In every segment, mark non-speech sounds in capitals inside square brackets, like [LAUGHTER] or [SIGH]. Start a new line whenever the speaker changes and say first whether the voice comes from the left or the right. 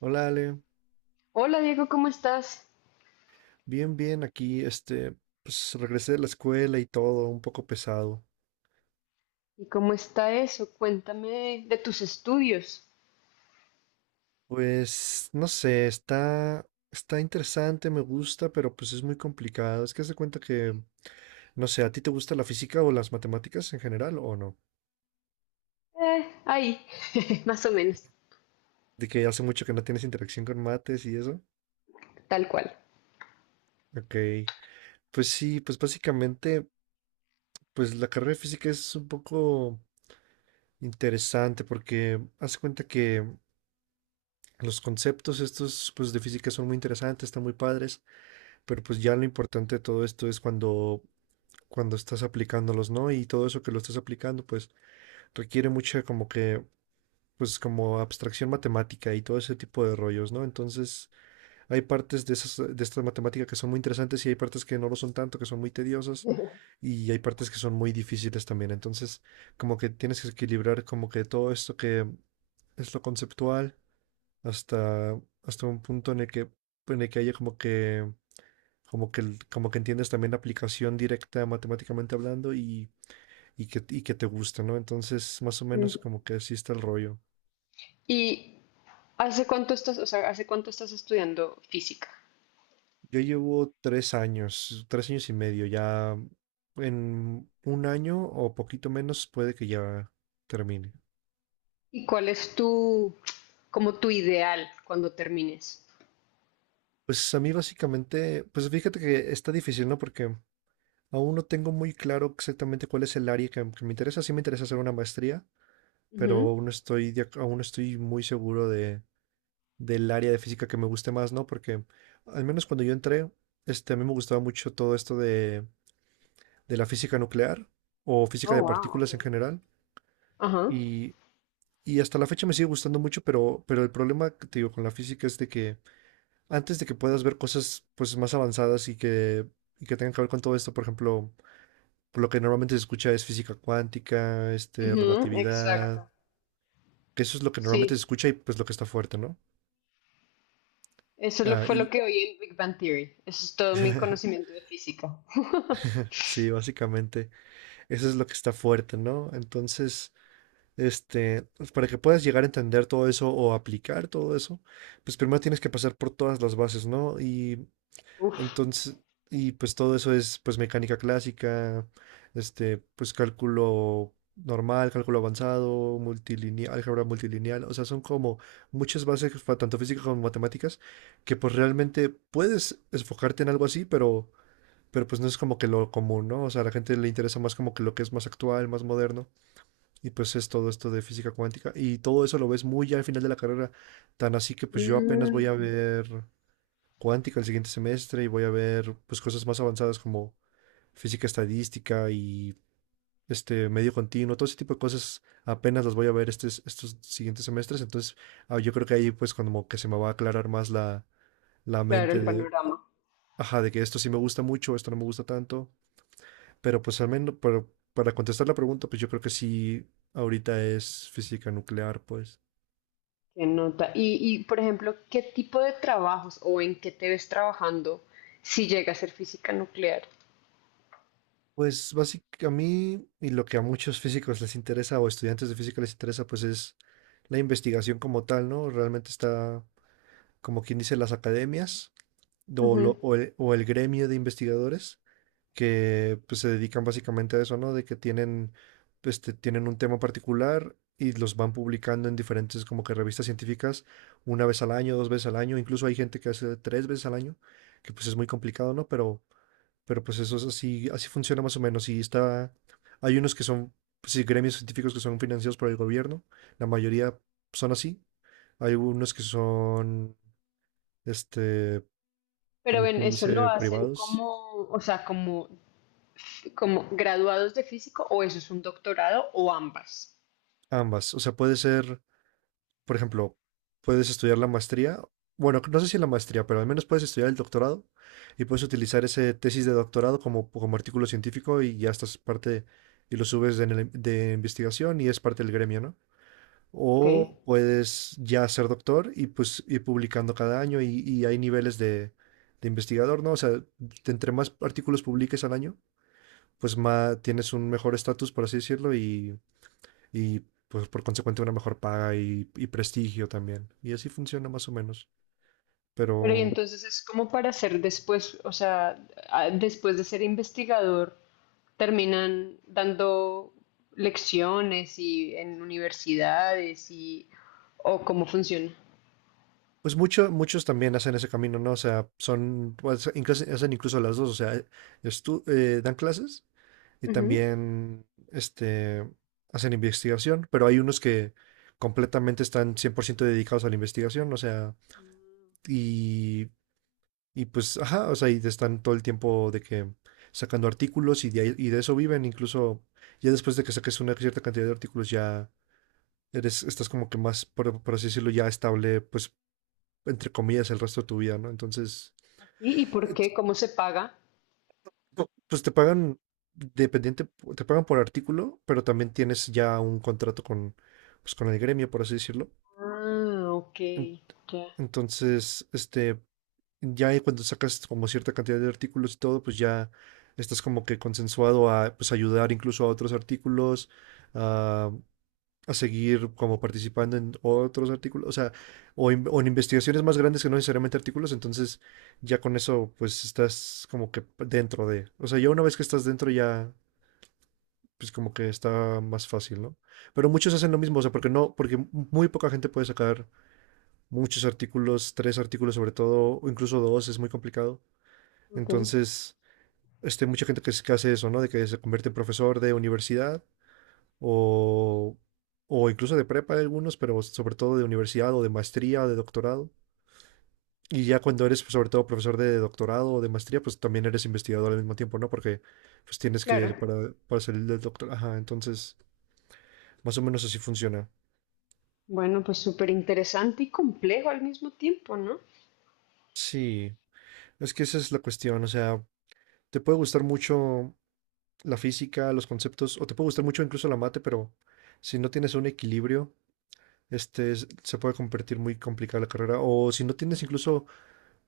right: Hola Ale,
left: Hola Diego, ¿cómo estás?
right: bien, bien, aquí, pues regresé de la escuela y todo, un poco pesado.
left: ¿Y cómo está eso? Cuéntame de tus estudios.
right: Pues, no sé, está interesante, me gusta, pero pues es muy complicado. Es que se cuenta no sé, ¿a ti te gusta la física o las matemáticas en general o no?
left: Eh, ahí, [LAUGHS] más o menos,
right: De que hace mucho que no tienes interacción con mates y eso.
left: tal cual.
right: Ok, pues sí, pues básicamente, pues la carrera de física es un poco interesante porque haz de cuenta que los conceptos estos, pues de física son muy interesantes, están muy padres. Pero pues ya lo importante de todo esto es cuando estás aplicándolos, ¿no? Y todo eso que lo estás aplicando, pues requiere mucha pues como abstracción matemática y todo ese tipo de rollos, ¿no? Entonces hay partes de esas, de esta matemática que son muy interesantes y hay partes que no lo son tanto, que son muy tediosas
left: [LAUGHS]
right: y hay partes que son muy difíciles también. Entonces como que tienes que equilibrar como que todo esto que es lo conceptual hasta un punto en el que haya como que entiendes también la aplicación directa matemáticamente hablando y que te gusta, ¿no? Entonces, más o menos
left: Mm.
right: como que así está el rollo.
left: ¿Y hace cuánto estás, o sea, hace cuánto estás estudiando física?
right: Yo llevo 3 años, 3 años y medio, ya en un año o poquito menos puede que ya termine.
left: ¿Y cuál es tu, como tu ideal cuando termines?
right: Pues a mí básicamente, pues fíjate que está difícil, ¿no? Porque aún no tengo muy claro exactamente cuál es el área que me interesa. Sí me interesa hacer una maestría, pero
left: Ujú.
right: aún no estoy, aún no estoy muy seguro de del área de física que me guste más, ¿no? Porque al menos cuando yo entré, a mí me gustaba mucho todo esto de la física nuclear o física de
left: Oh, wow,
right: partículas en
left: okay.
right: general.
left: Ajá.
right: Y, y hasta la fecha me sigue gustando mucho, pero el problema que te digo con la física es de que antes de que puedas ver cosas pues más avanzadas y que tengan que ver con todo esto, por ejemplo, por lo que normalmente se escucha es física cuántica,
left: Ujú,
right: relatividad,
left: exacto.
right: que eso es lo que normalmente se
left: Sí,
right: escucha y pues lo que está fuerte, ¿no? Ah,
left: fue
right: y
left: lo que oí en Big Bang Theory. Eso es todo mi conocimiento de física.
right: sí, básicamente. Eso es lo que está fuerte, ¿no? Entonces, pues, para que puedas llegar a entender todo eso o aplicar todo eso, pues primero tienes que pasar por todas las bases, ¿no? Y
left: Uf.
right: entonces, y pues todo eso es pues mecánica clásica, pues cálculo normal, cálculo avanzado, multilineal, álgebra multilineal, o sea, son como muchas bases, tanto físicas como matemáticas, que pues realmente puedes enfocarte en algo así, pero pues no es como que lo común, ¿no? O sea, a la gente le interesa más como que lo que es más actual, más moderno. Y pues es todo esto de física cuántica. Y todo eso lo ves muy ya al final de la carrera. Tan así que pues yo apenas voy a
left: Mm.
right: ver cuántica el siguiente semestre y voy a ver pues cosas más avanzadas como física estadística y este medio continuo. Todo ese tipo de cosas apenas las voy a ver estos siguientes semestres. Entonces ah, yo creo que ahí pues como que se me va a aclarar más la
left: Claro,
right: mente
left: el
right: de,
left: panorama.
right: ajá, de que esto sí me gusta mucho, esto no me gusta tanto. Pero pues al menos, pero para contestar la pregunta, pues yo creo que sí, ahorita es física nuclear, pues.
left: Que nota. Y por ejemplo, ¿qué tipo de trabajos o en qué te ves trabajando si llega a ser física nuclear?
right: Pues básicamente a mí y lo que a muchos físicos les interesa o estudiantes de física les interesa, pues es la investigación como tal, ¿no? Realmente está, como quien dice, las academias o,
left: Ujú.
right: lo- o el, o el gremio de investigadores, que pues, se dedican básicamente a eso, ¿no? De que tienen un tema particular y los van publicando en diferentes como que revistas científicas una vez al año, dos veces al año, incluso hay gente que hace tres veces al año, que pues es muy complicado, ¿no? Pero pues eso es así, así funciona más o menos y está, hay unos que son, pues, sí, gremios científicos que son financiados por el gobierno, la mayoría son así, hay unos que son, este,
left: Pero
right: como
left: ven,
right: quien
left: ¿eso lo
right: dice,
left: hacen
right: privados.
left: como, o sea, como, como graduados de físico o eso es un doctorado o ambas?
right: Ambas, o sea, puede ser... por ejemplo, puedes estudiar la maestría, bueno, no sé si la maestría, pero al menos puedes estudiar el doctorado y puedes utilizar ese tesis de doctorado como artículo científico y ya estás parte y lo subes de investigación y es parte del gremio, ¿no?
left: Ok.
right: O puedes ya ser doctor y pues ir publicando cada año y hay niveles de investigador, ¿no? O sea, entre más artículos publiques al año, pues más tienes un mejor estatus, por así decirlo, y pues por consecuente una mejor paga y prestigio también. Y así funciona más o menos.
left: Pero y
right: Pero
left: entonces es como para ser después, o sea, después de ser investigador, terminan dando lecciones y en universidades y, o cómo funciona.
right: pues mucho, muchos también hacen ese camino, ¿no? O sea, son, pues, hacen incluso las dos, o sea, dan clases y
left: Ujú.
right: también este, hacen investigación, pero hay unos que completamente están 100% dedicados a la investigación, o sea, y Y pues, ajá, o sea, y están todo el tiempo de que sacando artículos y de eso viven. Incluso ya después de que saques una cierta cantidad de artículos, ya eres, estás como que más, por así decirlo, ya estable, pues, entre comillas, el resto de tu vida, ¿no? Entonces,
left: Y
right: eh,
left: por
right: t-
left: qué? ¿Cómo se paga?
right: pues te pagan, dependiente, te pagan por artículo, pero también tienes ya un contrato con, pues, con el gremio, por así decirlo.
left: Ah, ok,
right: En-
left: ya,
right: Entonces, ya ahí cuando sacas como cierta cantidad de artículos y todo, pues ya estás como que consensuado a pues ayudar incluso a otros artículos, a, a seguir como participando en otros artículos, o sea, o o en investigaciones más grandes que no necesariamente artículos, entonces ya con eso pues estás como que dentro de, o sea, ya una vez que estás dentro ya pues como que está más fácil, ¿no? Pero muchos hacen lo mismo, o sea, porque no, porque muy poca gente puede sacar muchos artículos, tres artículos sobre todo, o incluso dos, es muy complicado.
left: ok,
right: Entonces, mucha gente que hace eso, ¿no? De que se convierte en profesor de universidad o, o incluso de prepa de algunos, pero sobre todo de universidad o de maestría o de doctorado. Y ya cuando eres, pues, sobre todo, profesor de doctorado o de maestría, pues también eres investigador al mismo tiempo, ¿no? Porque pues tienes
left: claro.
right: para salir del doctor, ajá, entonces, más o menos así funciona.
left: Bueno, pues súper interesante y complejo al mismo tiempo, ¿no?
right: Sí, es que esa es la cuestión, o sea, te puede gustar mucho la física, los conceptos, o te puede gustar mucho incluso la mate, pero si no tienes un equilibrio, se puede convertir muy complicada la carrera. O si no tienes incluso,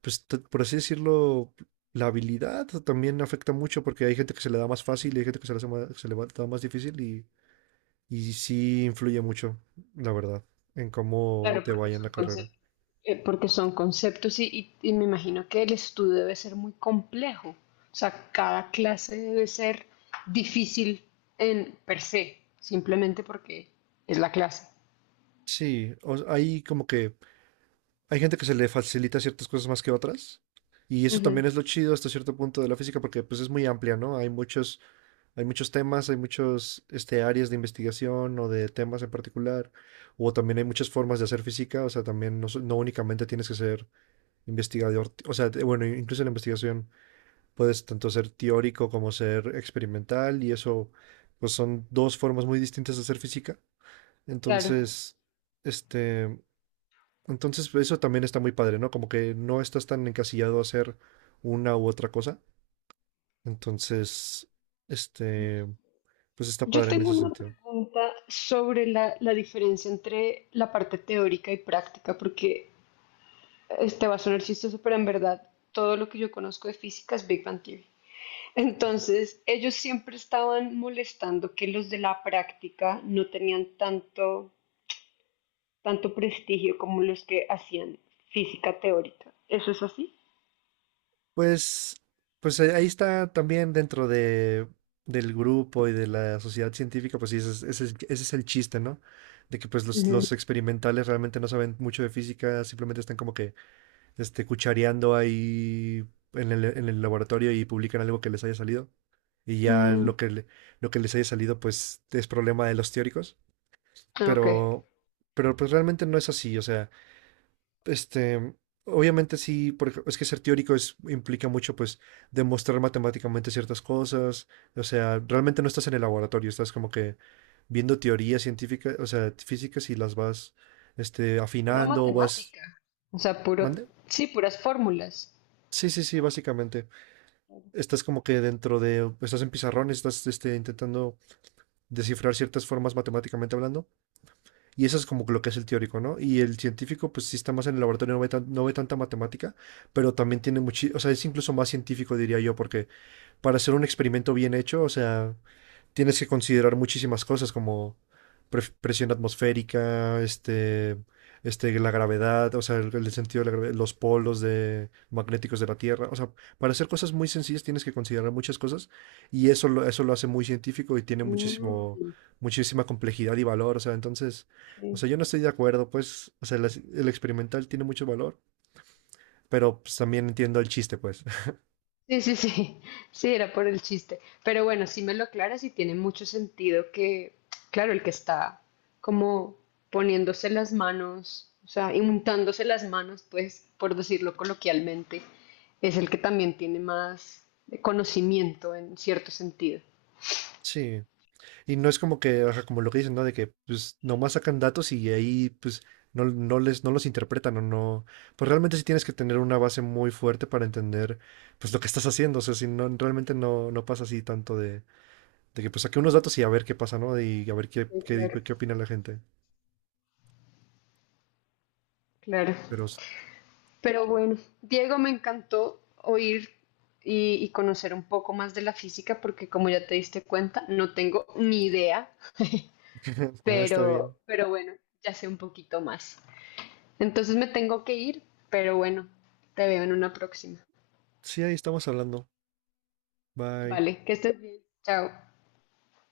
right: pues, por así decirlo, la habilidad también afecta mucho porque hay gente que se le da más fácil y hay gente que se le, hace ma- se le va- da más difícil y sí influye mucho, la verdad, en cómo
left: Claro,
right: te vaya en la carrera.
left: porque son conceptos y me imagino que el estudio debe ser muy complejo. O sea, cada clase debe ser difícil en per se, simplemente porque es la clase.
right: Sí, hay como que hay gente que se le facilita ciertas cosas más que otras. Y eso
left: Ujú.
right: también es lo chido hasta cierto punto de la física porque pues es muy amplia, ¿no? Hay muchos hay muchos temas, hay muchos este, áreas de investigación o de temas en particular, o también hay muchas formas de hacer física, o sea, también no únicamente tienes que ser investigador, o sea, bueno, incluso en la investigación puedes tanto ser teórico como ser experimental, y eso, pues son dos formas muy distintas de hacer física.
left: Claro.
right: Entonces, este, entonces pues, eso también está muy padre, ¿no? Como que no estás tan encasillado a hacer una u otra cosa. Entonces, este... pues está
left: Yo
right: padre en
left: tengo
right: ese
left: una
right: sentido.
left: pregunta sobre la diferencia entre la parte teórica y práctica, porque este va a sonar chistoso, pero en verdad todo lo que yo conozco de física es Big Bang Theory. Entonces, ellos siempre estaban molestando que los de la práctica no tenían tanto, tanto prestigio como los que hacían física teórica. ¿Eso es así?
right: Pues, pues ahí ahí está también dentro de, del grupo y de la sociedad científica, pues sí, ese es el chiste, ¿no? De que pues
left: Ujú.
right: los experimentales realmente no saben mucho de física, simplemente están como que cuchareando ahí en en el laboratorio y publican algo que les haya salido. Y ya
left: Mm,
right: lo lo que les haya salido, pues es problema de los teóricos.
left: ok.
right: Pero, pero pues realmente no es así. O sea, este, obviamente sí, es que ser teórico es, implica mucho, pues, demostrar matemáticamente ciertas cosas. O sea, realmente no estás en el laboratorio, estás como que viendo teorías científicas, o sea, físicas y las vas,
left: Pura
right: afinando, vas...
left: matemática. O sea, puro,
right: ¿Mande?
left: sí, puras fórmulas.
right: Sí, sí, sí, básicamente. Estás como que dentro de, estás en pizarrón, estás este, intentando descifrar ciertas formas matemáticamente hablando, y eso es como que lo que es el teórico, ¿no? Y el científico, pues sí está más en el laboratorio, no no ve tanta matemática, pero también tiene mucho, o sea, es incluso más científico, diría yo, porque para hacer un experimento bien hecho, o sea, tienes que considerar muchísimas cosas como presión atmosférica, la gravedad, o sea, el sentido de la gravedad, los polos de, magnéticos de la Tierra. O sea, para hacer cosas muy sencillas tienes que considerar muchas cosas y eso eso lo hace muy científico y tiene muchísimo,
left: Mm,
right: muchísima complejidad y valor. O sea, entonces, o
left: ok.
right: sea, yo no estoy de acuerdo, pues, o sea, el experimental tiene mucho valor, pero pues, también entiendo el chiste, pues. [LAUGHS]
left: Sí, sí, sí, [LAUGHS] sí, era por el chiste. Pero bueno, si me lo aclaras y tiene mucho sentido que, claro, el que está como poniéndose las manos, o sea, untándose las manos, pues, por decirlo coloquialmente, es el que también tiene más conocimiento en cierto sentido.
right: Sí. Y no es como que, o sea, como lo que dicen, ¿no? De que pues nomás sacan datos y ahí pues no, no los interpretan o no. Pues realmente sí tienes que tener una base muy fuerte para entender pues lo que estás haciendo. O sea, si no, realmente no pasa así tanto de que pues saqué unos datos y a ver qué pasa, ¿no? Y a ver qué,
left: Sí,
right: qué,
left: claro,
right: qué opina la gente.
left: claro.
right: Pero
left: Pero bueno, Diego, me encantó oír y conocer un poco más de la física porque como ya te diste cuenta, no tengo ni idea.
right: [LAUGHS] nada, está bien.
left: Pero bueno, ya sé un poquito más. Entonces me tengo que ir, pero bueno, te veo en una próxima.
right: Sí, ahí estamos hablando. Bye.
left: Vale, que estés bien. Chao.